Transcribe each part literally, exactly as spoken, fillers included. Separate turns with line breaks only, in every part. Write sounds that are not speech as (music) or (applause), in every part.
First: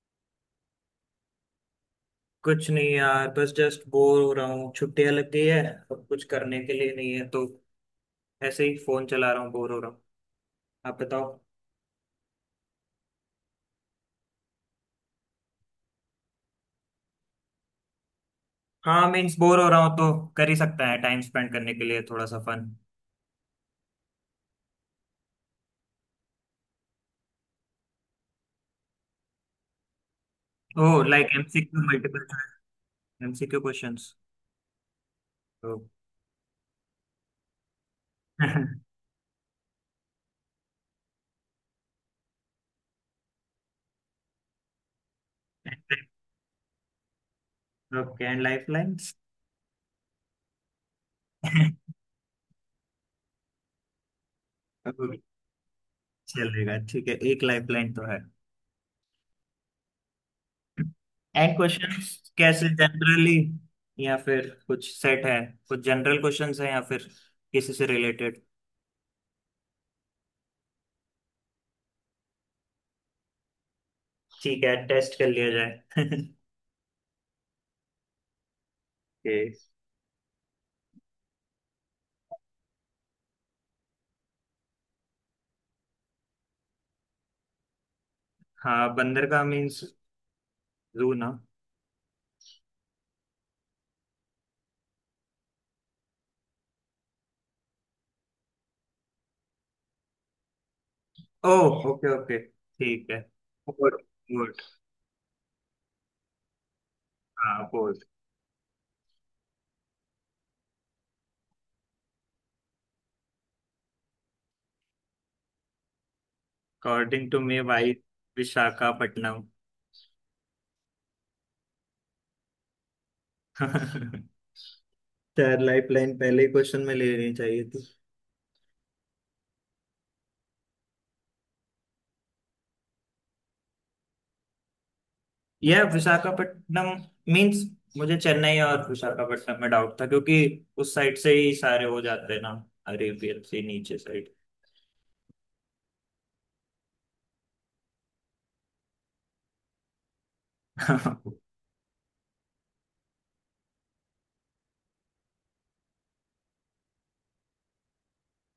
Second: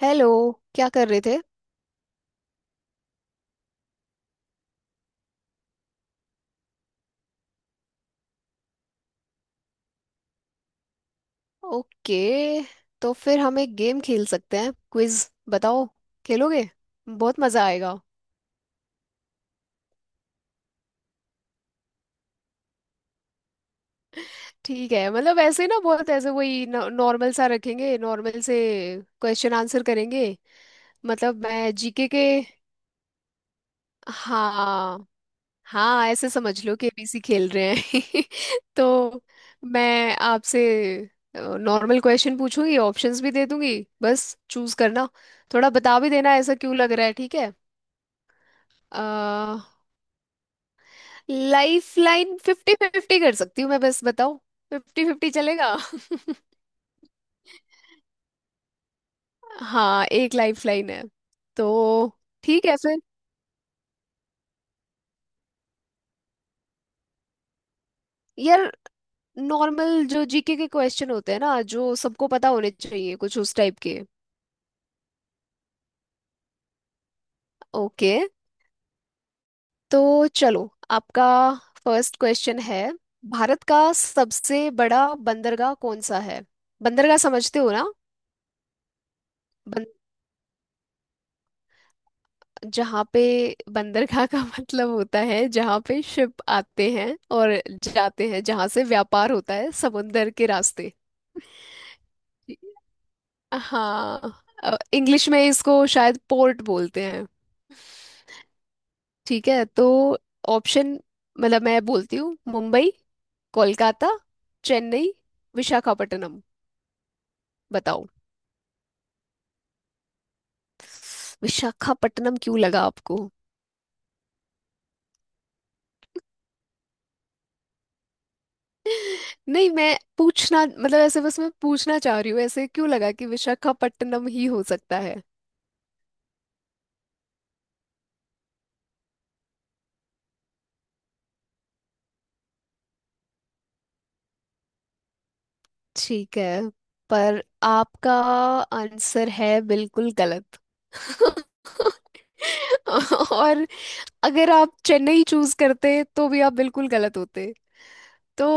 Hello. क्या कर रहे थे?
कुछ नहीं यार बस जस्ट बोर हो रहा हूँ छुट्टियां लग गई है। अब कुछ करने के लिए नहीं है तो ऐसे ही फोन चला रहा हूँ बोर हो रहा हूँ। आप बताओ।
ओके। तो फिर हम एक गेम खेल सकते हैं, क्विज। बताओ, खेलोगे? बहुत मजा आएगा।
हाँ मीन्स बोर हो रहा हूँ तो कर ही सकता है टाइम स्पेंड करने के लिए थोड़ा सा फन।
ठीक है, मतलब ऐसे ना बहुत ऐसे वही नॉर्मल सा रखेंगे, नॉर्मल से क्वेश्चन आंसर करेंगे।
ओ लाइक
मतलब मैं
एमसीक्यू
जीके के।
Multiple choice. एमसीक्यू क्वेश्चंस
हाँ।
तो (laughs)
हाँ ऐसे समझ लो कि ए बी सी खेल रहे हैं। (laughs) तो मैं आपसे नॉर्मल क्वेश्चन पूछूंगी, ऑप्शंस भी दे दूंगी। बस चूज करना, थोड़ा बता भी देना ऐसा क्यों लग रहा है। ठीक है।
Okay and life lines.
Ah, life line fifty fifty कर सकती हूँ मैं, बस बताओ। फिफ्टी फिफ्टी
(laughs)
चलेगा?
चलेगा ठीक है एक लाइफ लाइन तो है।
(laughs) हाँ एक लाइफ लाइन है।
एंड
तो
क्वेश्चंस
ठीक
कैसे
है फिर।
जनरली या फिर कुछ सेट है। कुछ जनरल क्वेश्चंस हैं या फिर किसी से रिलेटेड।
यार, नॉर्मल जो जीके के क्वेश्चन होते हैं ना, जो सबको पता होने चाहिए, कुछ उस टाइप के।
ठीक है टेस्ट कर लिया जाए। (laughs)
ओके।
ओके।
तो चलो, आपका फर्स्ट क्वेश्चन है। भारत का सबसे बड़ा बंदरगाह कौन सा है? बंदरगाह समझते हो ना?
हाँ बंदर का मीन्स जू ना।
जहाँ पे बंदरगाह का (laughs) मतलब होता है जहाँ पे शिप आते हैं और जाते हैं, जहाँ से व्यापार होता है समुंदर के रास्ते।
ओह ओके ओके ठीक है। Port port.
हाँ इंग्लिश में इसको शायद पोर्ट बोलते हैं।
हाँ पोर्ट।
ठीक है। तो ऑप्शन, मतलब मैं बोलती हूँ, Mumbai, Kolkata, Chennai, Visakhapatnam.
According to me भाई
बताओ।
विशाखापट्टनम।
विशाखापट्टनम क्यों लगा आपको?
(laughs) चार लाइफ लाइन पहले ही क्वेश्चन में ले लेनी चाहिए थी।
नहीं मैं पूछना मतलब ऐसे बस मैं पूछना चाह रही हूँ ऐसे क्यों लगा कि विशाखापट्टनम ही हो सकता है।
यह विशाखापट्टनम मीन्स मुझे चेन्नई और विशाखापट्टनम में डाउट था क्योंकि उस साइड से ही सारे हो जाते हैं ना। अरेबियन से नीचे
ठीक है, पर आपका आंसर है बिल्कुल गलत।
साइड। (laughs)
(laughs) और अगर आप चेन्नई चूज करते तो भी आप बिल्कुल गलत होते। तो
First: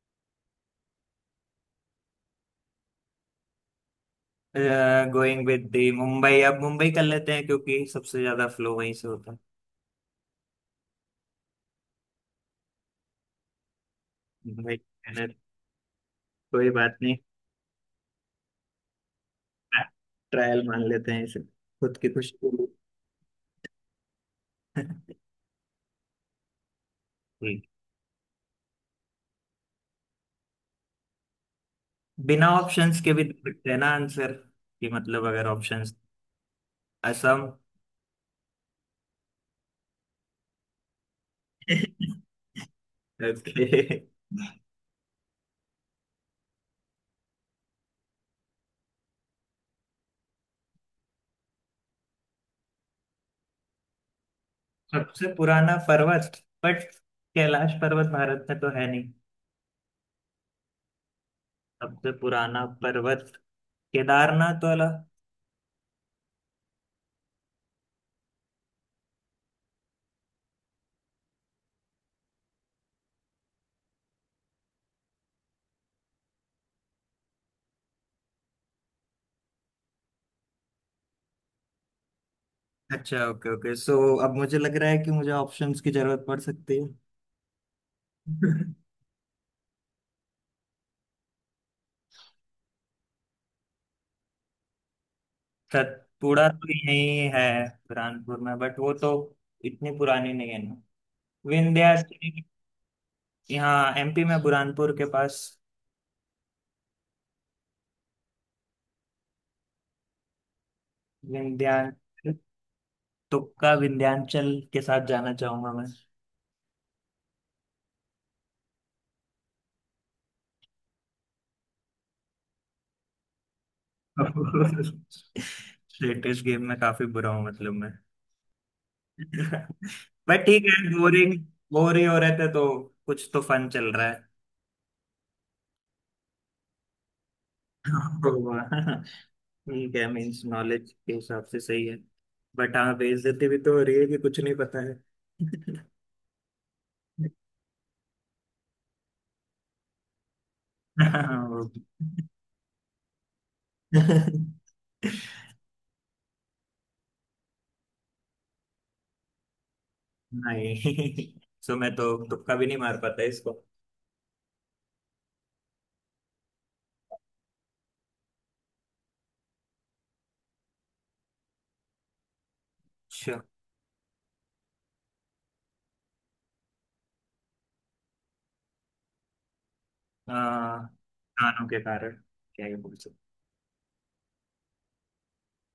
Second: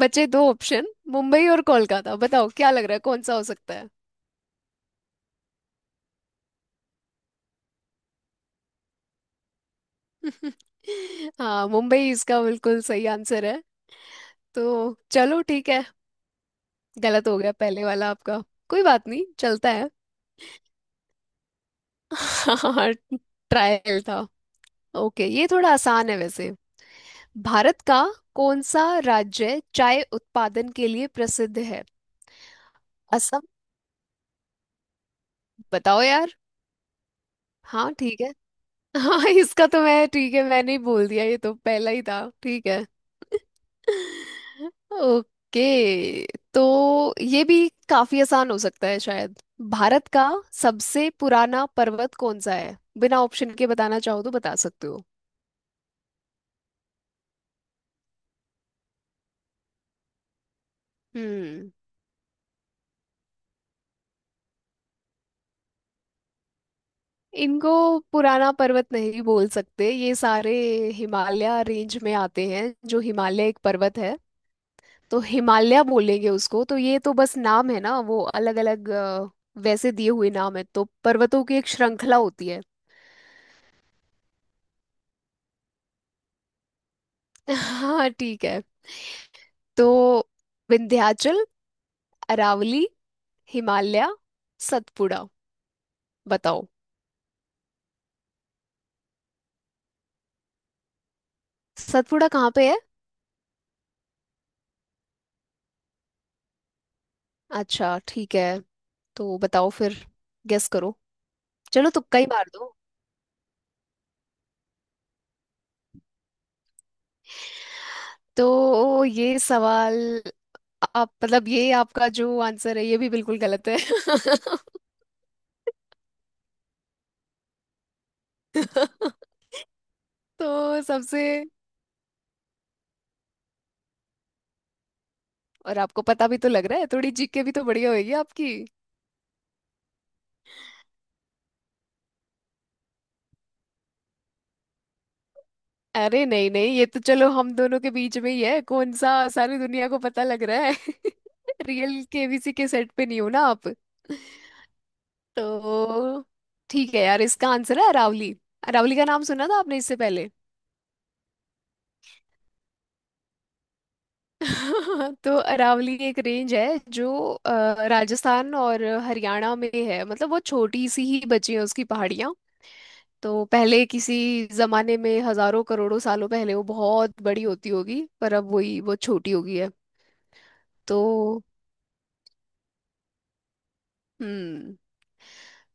बचे दो ऑप्शन, मुंबई और कोलकाता। बताओ क्या लग रहा है कौन सा हो सकता है।
गोइंग विद दी मुंबई अब मुंबई कर लेते हैं क्योंकि सबसे ज्यादा फ्लो वहीं से होता है।
(laughs) हाँ मुंबई इसका बिल्कुल सही आंसर है।
मुंबई।
तो
मेहनत।
चलो ठीक है,
कोई बात नहीं।
गलत हो गया पहले वाला आपका, कोई बात नहीं, चलता है।
ट्रायल मान लेते हैं इसे खुद की खुशी के लिए।
हाँ ट्रायल था।
(laughs)
ओके, ये थोड़ा आसान है वैसे।
ठीक।
भारत का कौन सा राज्य चाय उत्पादन के लिए प्रसिद्ध है?
बिना ऑप्शंस के भी दे
असम।
सकते हैं ना आंसर कि मतलब अगर ऑप्शंस।
बताओ यार।
असम।
हाँ ठीक है। हाँ इसका तो मैं ठीक है, मैंने ही बोल दिया, ये तो पहला ही
(laughs)
था ठीक है।
ओके।
(laughs) ओके। तो ये भी काफी आसान हो सकता है शायद। भारत का सबसे पुराना पर्वत कौन सा है? बिना ऑप्शन के बताना चाहो तो बता सकते हो।
सबसे पुराना पर्वत बट कैलाश पर्वत भारत में तो है नहीं।
हम्म।
सबसे पुराना पर्वत केदारनाथ वाला।
इनको पुराना पर्वत नहीं बोल सकते, ये सारे हिमालय रेंज में आते हैं, जो हिमालय एक पर्वत है। तो हिमालय बोलेंगे उसको, तो ये तो बस नाम है ना वो अलग अलग वैसे दिए हुए नाम है, तो पर्वतों की एक श्रृंखला होती है।
अच्छा ओके ओके सो अब मुझे लग रहा है कि मुझे ऑप्शंस की जरूरत पड़ सकती है।
(laughs) हाँ ठीक है।
(laughs)
तो विंध्याचल, अरावली, हिमालय, सतपुड़ा।
सतपुड़ा
बताओ।
तो यही है बुरहानपुर में बट वो तो इतनी पुरानी नहीं है ना।
सतपुड़ा
विंध्याचल।
कहाँ पे है?
यहाँ एमपी में बुरहानपुर के पास।
अच्छा, ठीक है। तो बताओ फिर, गेस करो, चलो तुक्का ही
विंध्याचल।
मार दो।
तुक्का विंध्याचल के साथ जाना चाहूंगा मैं।
तो ये सवाल आप मतलब ये आपका जो आंसर है ये भी बिल्कुल गलत है।
(laughs) लेटेस्ट गेम में काफी बुरा हूँ मतलब मैं।
(laughs)
(laughs) बट ठीक
तो
है
सबसे
बोरिंग। बोर ही हो रहे थे तो कुछ तो फन चल रहा है।
और आपको पता भी तो लग रहा है थोड़ी, जी के भी तो बढ़िया होगी आपकी।
(laughs) ठीक है मीन्स नॉलेज के हिसाब से सही है। बट हाँ बेइज्जती भी तो हो रही है कि कुछ नहीं पता है। (laughs)
अरे नहीं नहीं, ये तो चलो हम दोनों के बीच में ही है, कौन सा सारी दुनिया को पता लग रहा है। (laughs)
हाँ, वो भी।
रियल के बी सी के सेट पे नहीं हो ना आप।
(laughs)
तो ठीक है यार, इसका आंसर है अरावली। अरावली का नाम सुना था आपने इससे पहले?
नहीं। सो मैं तो तुक्का भी नहीं मार पाता इसको।
(laughs) तो अरावली एक रेंज है जो अ, राजस्थान और हरियाणा में है, मतलब वो छोटी सी ही बची है उसकी पहाड़ियाँ।
अच्छा
तो पहले किसी जमाने में हजारों करोड़ों सालों पहले वो बहुत बड़ी होती होगी, पर अब वही वो छोटी हो गई है।
आ,
तो
कानों के कारण क्या ये बोल सकते।
हम्म।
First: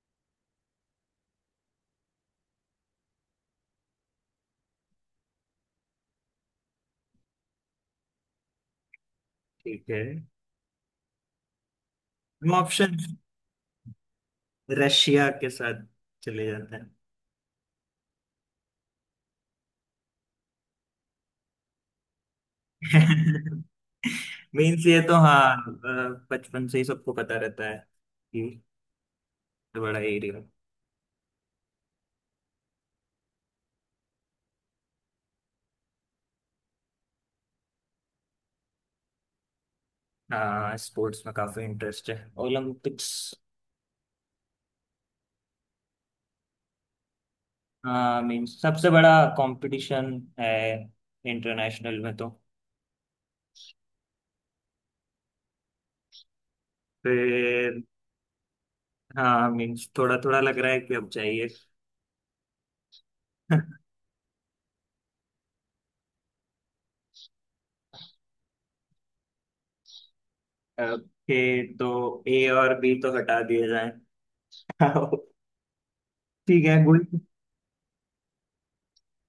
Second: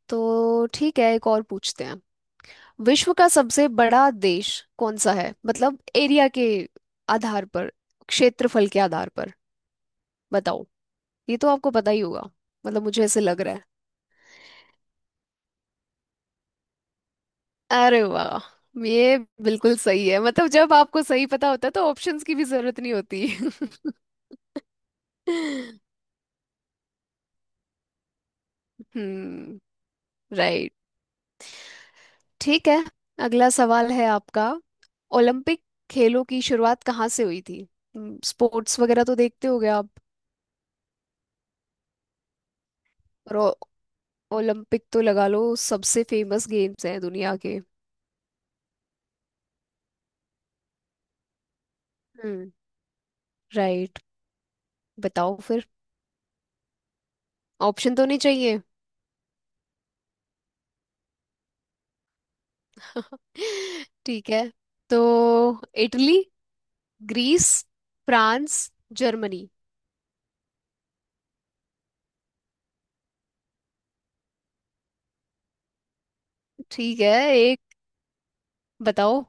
तो ठीक है एक और पूछते हैं। विश्व का सबसे बड़ा देश कौन सा है? मतलब एरिया के आधार पर, क्षेत्रफल के आधार पर।
ठीक है।
बताओ, ये तो आपको पता ही होगा,
हम
मतलब
ऑप्शन
मुझे ऐसे लग रहा है।
रशिया के साथ चले जाते हैं।
अरे वाह, ये बिल्कुल सही है, मतलब जब आपको सही पता होता है तो ऑप्शंस की भी जरूरत नहीं होती।
(laughs)
(laughs)
मीन्स ये तो हाँ अ, बचपन से ही सबको पता रहता है कि
हम्म।
ये बड़ा एरिया।
राइट ठीक है। अगला सवाल है आपका। ओलंपिक खेलों की शुरुआत कहाँ से हुई थी? हम्म, स्पोर्ट्स वगैरह तो देखते होगे आप।
हाँ स्पोर्ट्स में काफी इंटरेस्ट है। ओलंपिक्स।
और ओ- ओलंपिक तो लगा लो सबसे फेमस गेम्स हैं दुनिया के।
हाँ मीन सबसे बड़ा कंपटीशन है इंटरनेशनल में तो
हम्म। राइट। बताओ फिर,
फिर।
ऑप्शन तो नहीं चाहिए?
हाँ मीन्स थोड़ा थोड़ा लग रहा है कि अब चाहिए।
(laughs)
(laughs)
ठीक है, तो Italy, Greece, France, Germany.
Okay तो ए और बी तो हटा दिए जाए। (laughs) ठीक है
ठीक
गुड।
है। एक बताओ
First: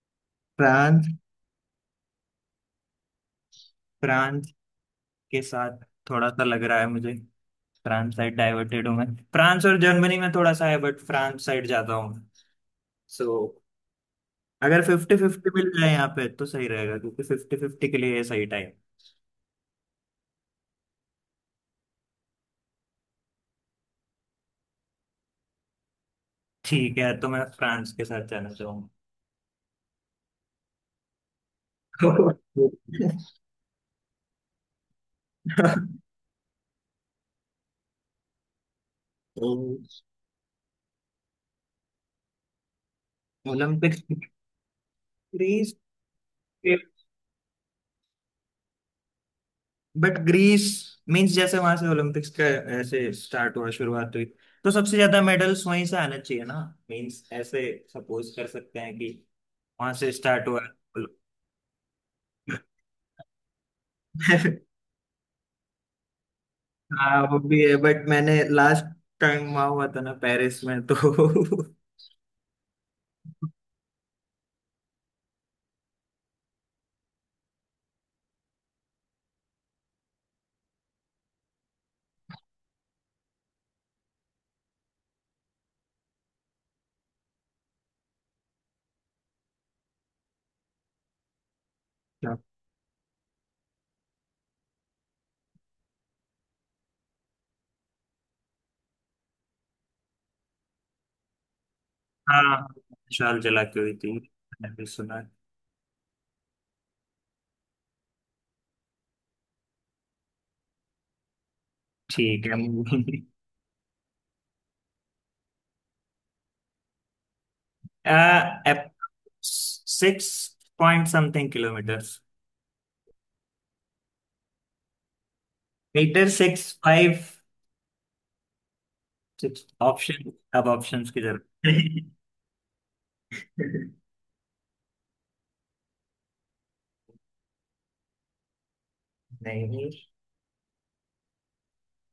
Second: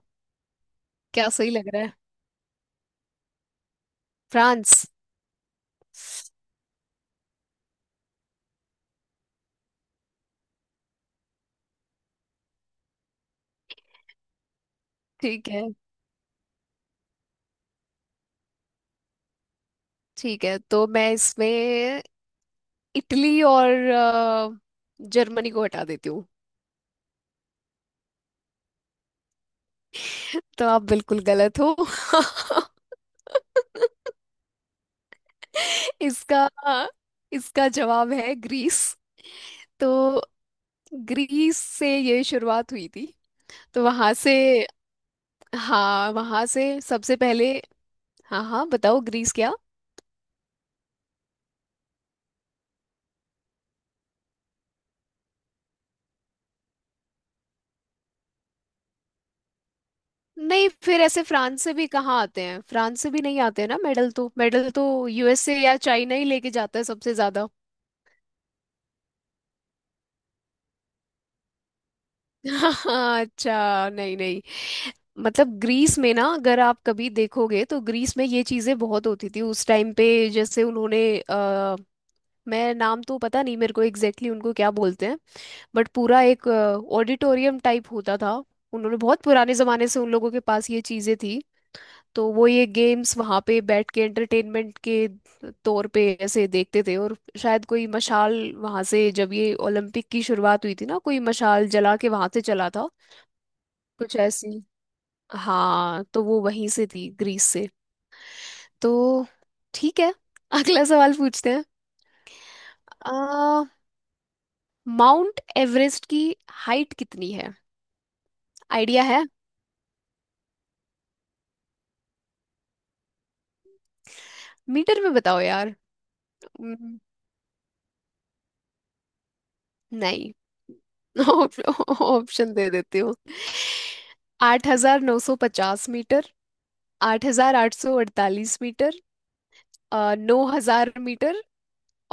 फ्रांस।
क्या सही लग रहा है।
France
France?
के साथ थोड़ा सा लग रहा है मुझे। फ्रांस साइड डाइवर्टेड हूँ मैं। फ्रांस और जर्मनी में थोड़ा सा है बट फ्रांस साइड जाता हूँ। सो अगर फिफ्टी
ठीक
फिफ्टी
है।
मिल जाए यहाँ पे तो सही रहेगा क्योंकि फिफ्टी फिफ्टी के लिए ये सही टाइम।
ठीक है तो मैं इसमें इटली और अ, जर्मनी को हटा देती हूँ।
ठीक है तो मैं फ्रांस के साथ जाना चाहूंगा।
(laughs) तो आप बिल्कुल गलत हो। (laughs)
(laughs)
इसका इसका जवाब है ग्रीस।
तो
तो ग्रीस से ये शुरुआत हुई थी। तो
ओलंपिक्स।
वहां से।
ग्रीस।
हाँ वहां से सबसे पहले। हाँ हाँ बताओ ग्रीस क्या।
बट ग्रीस मींस जैसे वहां से ओलंपिक्स का ऐसे स्टार्ट हुआ शुरुआत हुई तो सबसे ज्यादा मेडल्स वहीं से आना चाहिए ना। मींस ऐसे सपोज कर सकते हैं कि वहां से स्टार्ट हुआ।
नहीं फिर ऐसे फ्रांस से भी कहाँ आते हैं, फ्रांस से भी नहीं आते हैं ना मेडल
(laughs)
तो
है।
मेडल तो यू एस ए या चाइना ही लेके जाता है सबसे
हाँ वो
ज्यादा।
भी है बट मैंने लास्ट टाइम वहां हुआ था ना पेरिस में तो।
(laughs) हाँ अच्छा नहीं नहीं, मतलब ग्रीस में ना अगर आप कभी देखोगे तो ग्रीस में ये चीजें बहुत होती थी उस टाइम पे, जैसे उन्होंने अ, मैं नाम तो पता नहीं मेरे को एग्जैक्टली exactly उनको क्या बोलते हैं, बट पूरा एक ऑडिटोरियम टाइप होता था। उन्होंने बहुत पुराने जमाने से उन लोगों के पास ये चीजें थी, तो वो
(laughs)
ये गेम्स वहाँ पे बैठ के एंटरटेनमेंट के तौर पे ऐसे देखते थे, और शायद कोई मशाल वहाँ से, जब ये ओलंपिक की शुरुआत हुई थी ना, कोई मशाल जला के वहाँ से
हाँ
चला था
विशाल जला के हुई थी
कुछ ऐसी।
मैंने भी सुना।
हाँ तो वो वहीं से थी ग्रीस से। तो ठीक है। (laughs) अगला सवाल पूछते हैं।
ठीक है मूवी।
आ, माउंट एवरेस्ट की हाइट कितनी है?
(laughs) आ,
आइडिया है?
Six point something kilometre.
Metre में बताओ यार।
Metre six
hmm,
five six option.
नहीं।
अब ऑप्शंस की
(laughs)
जरूरत।
ऑप्शन दे देती हूँ। आठ हजार नौ सौ पचास मीटर, आठ हजार आठ सौ अड़तालीस मीटर,
(laughs) नहीं
नौ हजार मीटर,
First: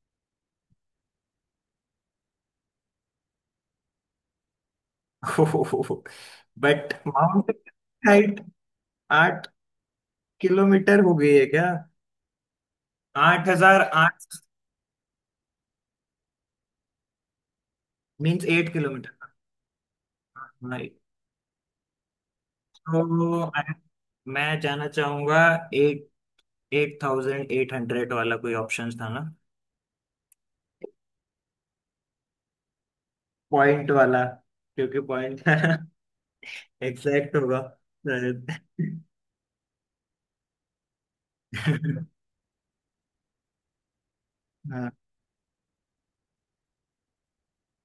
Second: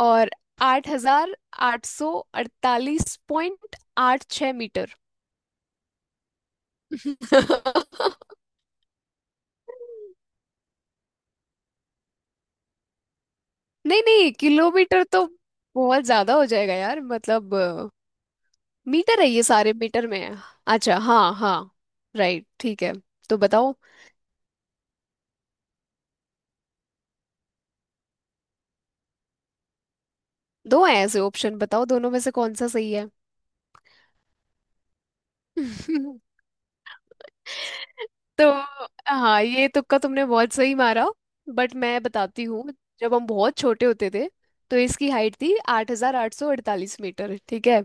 और आठ हजार आठ सौ अड़तालीस पॉइंट आठ छः।
But Mount height.
(laughs)
(laughs) आठ किलोमीटर हो गई है क्या। आठ हजार
नहीं नहीं,
आठ
किलोमीटर तो बहुत ज्यादा हो जाएगा यार, मतलब अ,
मीन्स एट
मीटर है,
किलोमीटर
ये सारे मीटर में है।
नहीं।
अच्छा हाँ हाँ, राइट ठीक है। तो
तो I-
बताओ,
मैं जाना चाहूंगा eight eight thousand eight hundred वाला कोई ऑप्शन था।
दो हैं ऐसे ऑप्शन, बताओ दोनों में से कौन सा सही है।
पॉइंट वाला क्योंकि पॉइंट
(laughs)
एग्जैक्ट (laughs) होगा।
तो
रजत।
हाँ, ये तुक्का तुमने बहुत सही मारा, बट मैं बताती हूँ, जब हम बहुत छोटे होते थे तो
हाँ
इसकी हाइट थी आठ हजार आठ सौ अड़तालीस मीटर, ठीक है।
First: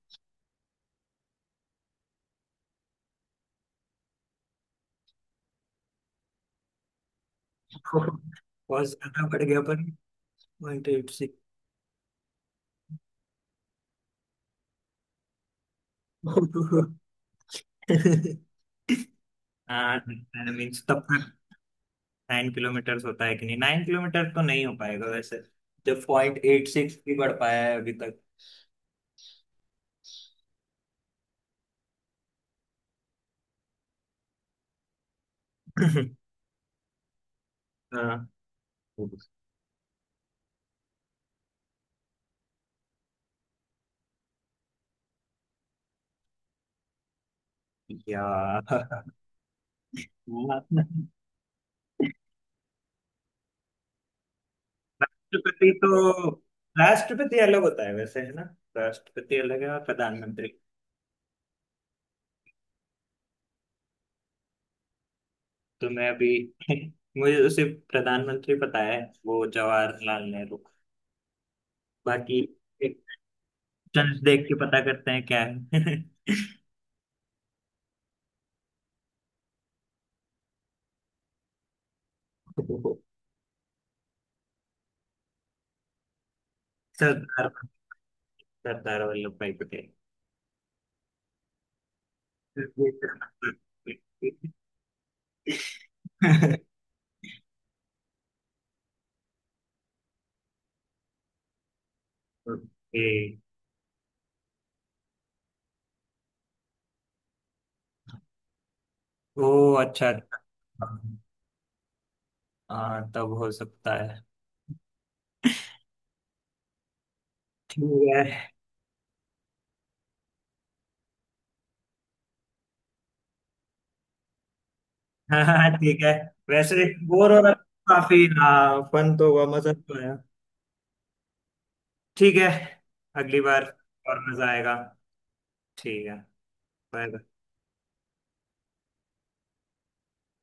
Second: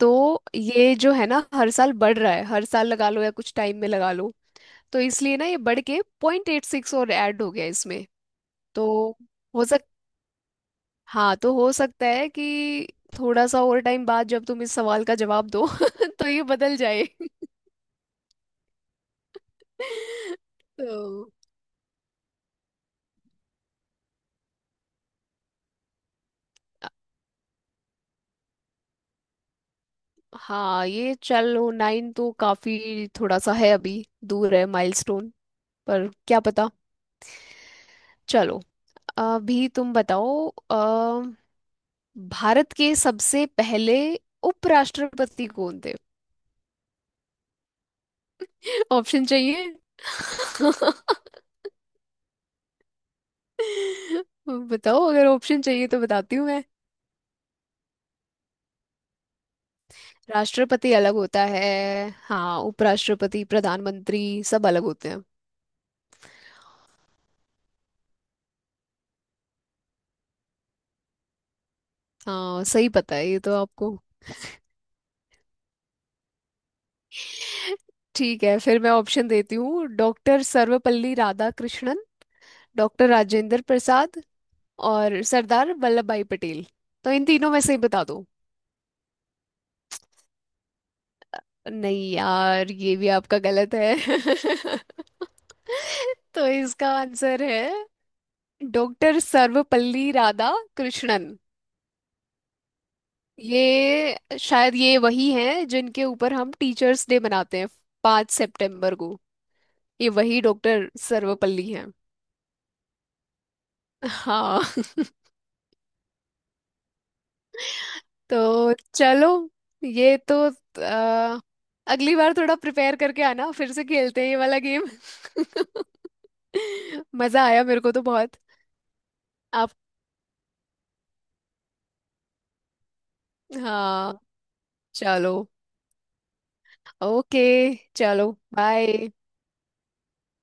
तो ये जो है ना हर साल बढ़ रहा है, हर साल लगा लो या कुछ टाइम में लगा लो, तो इसलिए ना ये बढ़ के पॉइंट एट सिक्स और ऐड हो गया इसमें।
बहुत
तो
ज्यादा बढ़ गया
हो सक
पर पॉइंट एट
हाँ
सिक्स।
तो हो सकता है कि थोड़ा सा और टाइम बाद जब तुम इस सवाल का जवाब दो (laughs) तो ये बदल जाए। (laughs)
हाँ मीन्स तब तक
तो
नाइन किलोमीटर होता है कि नहीं। नाइन किलोमीटर तो नहीं हो पाएगा वैसे जब पॉइंट एट सिक्स भी बढ़ पाया है अभी तक।
हाँ ये चलो, नाइन तो काफी थोड़ा सा है, अभी दूर है माइलस्टोन, पर क्या पता।
हाँ
चलो, अभी तुम बताओ, भारत के सबसे पहले उपराष्ट्रपति कौन थे? (laughs)
यार।
ऑप्शन चाहिए? (laughs) बताओ, अगर ऑप्शन
राष्ट्रपति
चाहिए तो
तो
बताती हूँ मैं।
राष्ट्रपति अलग होता है वैसे है ना। राष्ट्रपति अलग है और प्रधानमंत्री।
राष्ट्रपति अलग होता है, हाँ उपराष्ट्रपति प्रधानमंत्री सब अलग होते हैं।
तो मैं अभी (laughs) मुझे तो सिर्फ प्रधानमंत्री पता है। वो जवाहरलाल नेहरू बाकी
हाँ सही
एक
पता है ये तो आपको।
चंद देख के पता करते हैं क्या है।
ठीक है फिर मैं ऑप्शन देती हूँ, डॉक्टर सर्वपल्ली राधाकृष्णन, डॉक्टर
(laughs)
राजेंद्र प्रसाद, और सरदार वल्लभ भाई पटेल। तो इन तीनों
सरदार।
में से ही बता दो।
सरदार वल्लभ भाई पटेल।
नहीं यार, ये भी
(laughs)
आपका गलत है। (laughs) तो इसका आंसर है doctor Sarvepalli Radhakrishnan.
Okay.
ये शायद ये वही हैं जिनके ऊपर हम टीचर्स डे मनाते हैं, पाँच सितंबर को।
ओ अच्छा
ये वही
अच्छा।
डॉक्टर सर्वपल्ली हैं।
हाँ तब हो सकता है।
हाँ। (laughs)
ठीक है।
तो चलो, ये तो अ, अगली बार थोड़ा प्रिपेयर करके आना, फिर से खेलते हैं ये वाला गेम।
हाँ हाँ, ठीक है। वैसे
(laughs)
बोर हो
मजा
रहा था।
आया मेरे को तो
काफी
बहुत।
हाँ फन तो हुआ
आप?
मजा तो आया। ठीक है अगली बार
हाँ।
और मजा आएगा।
चलो।
ठीक है। बाईं तरफ।
ओके, चलो बाय।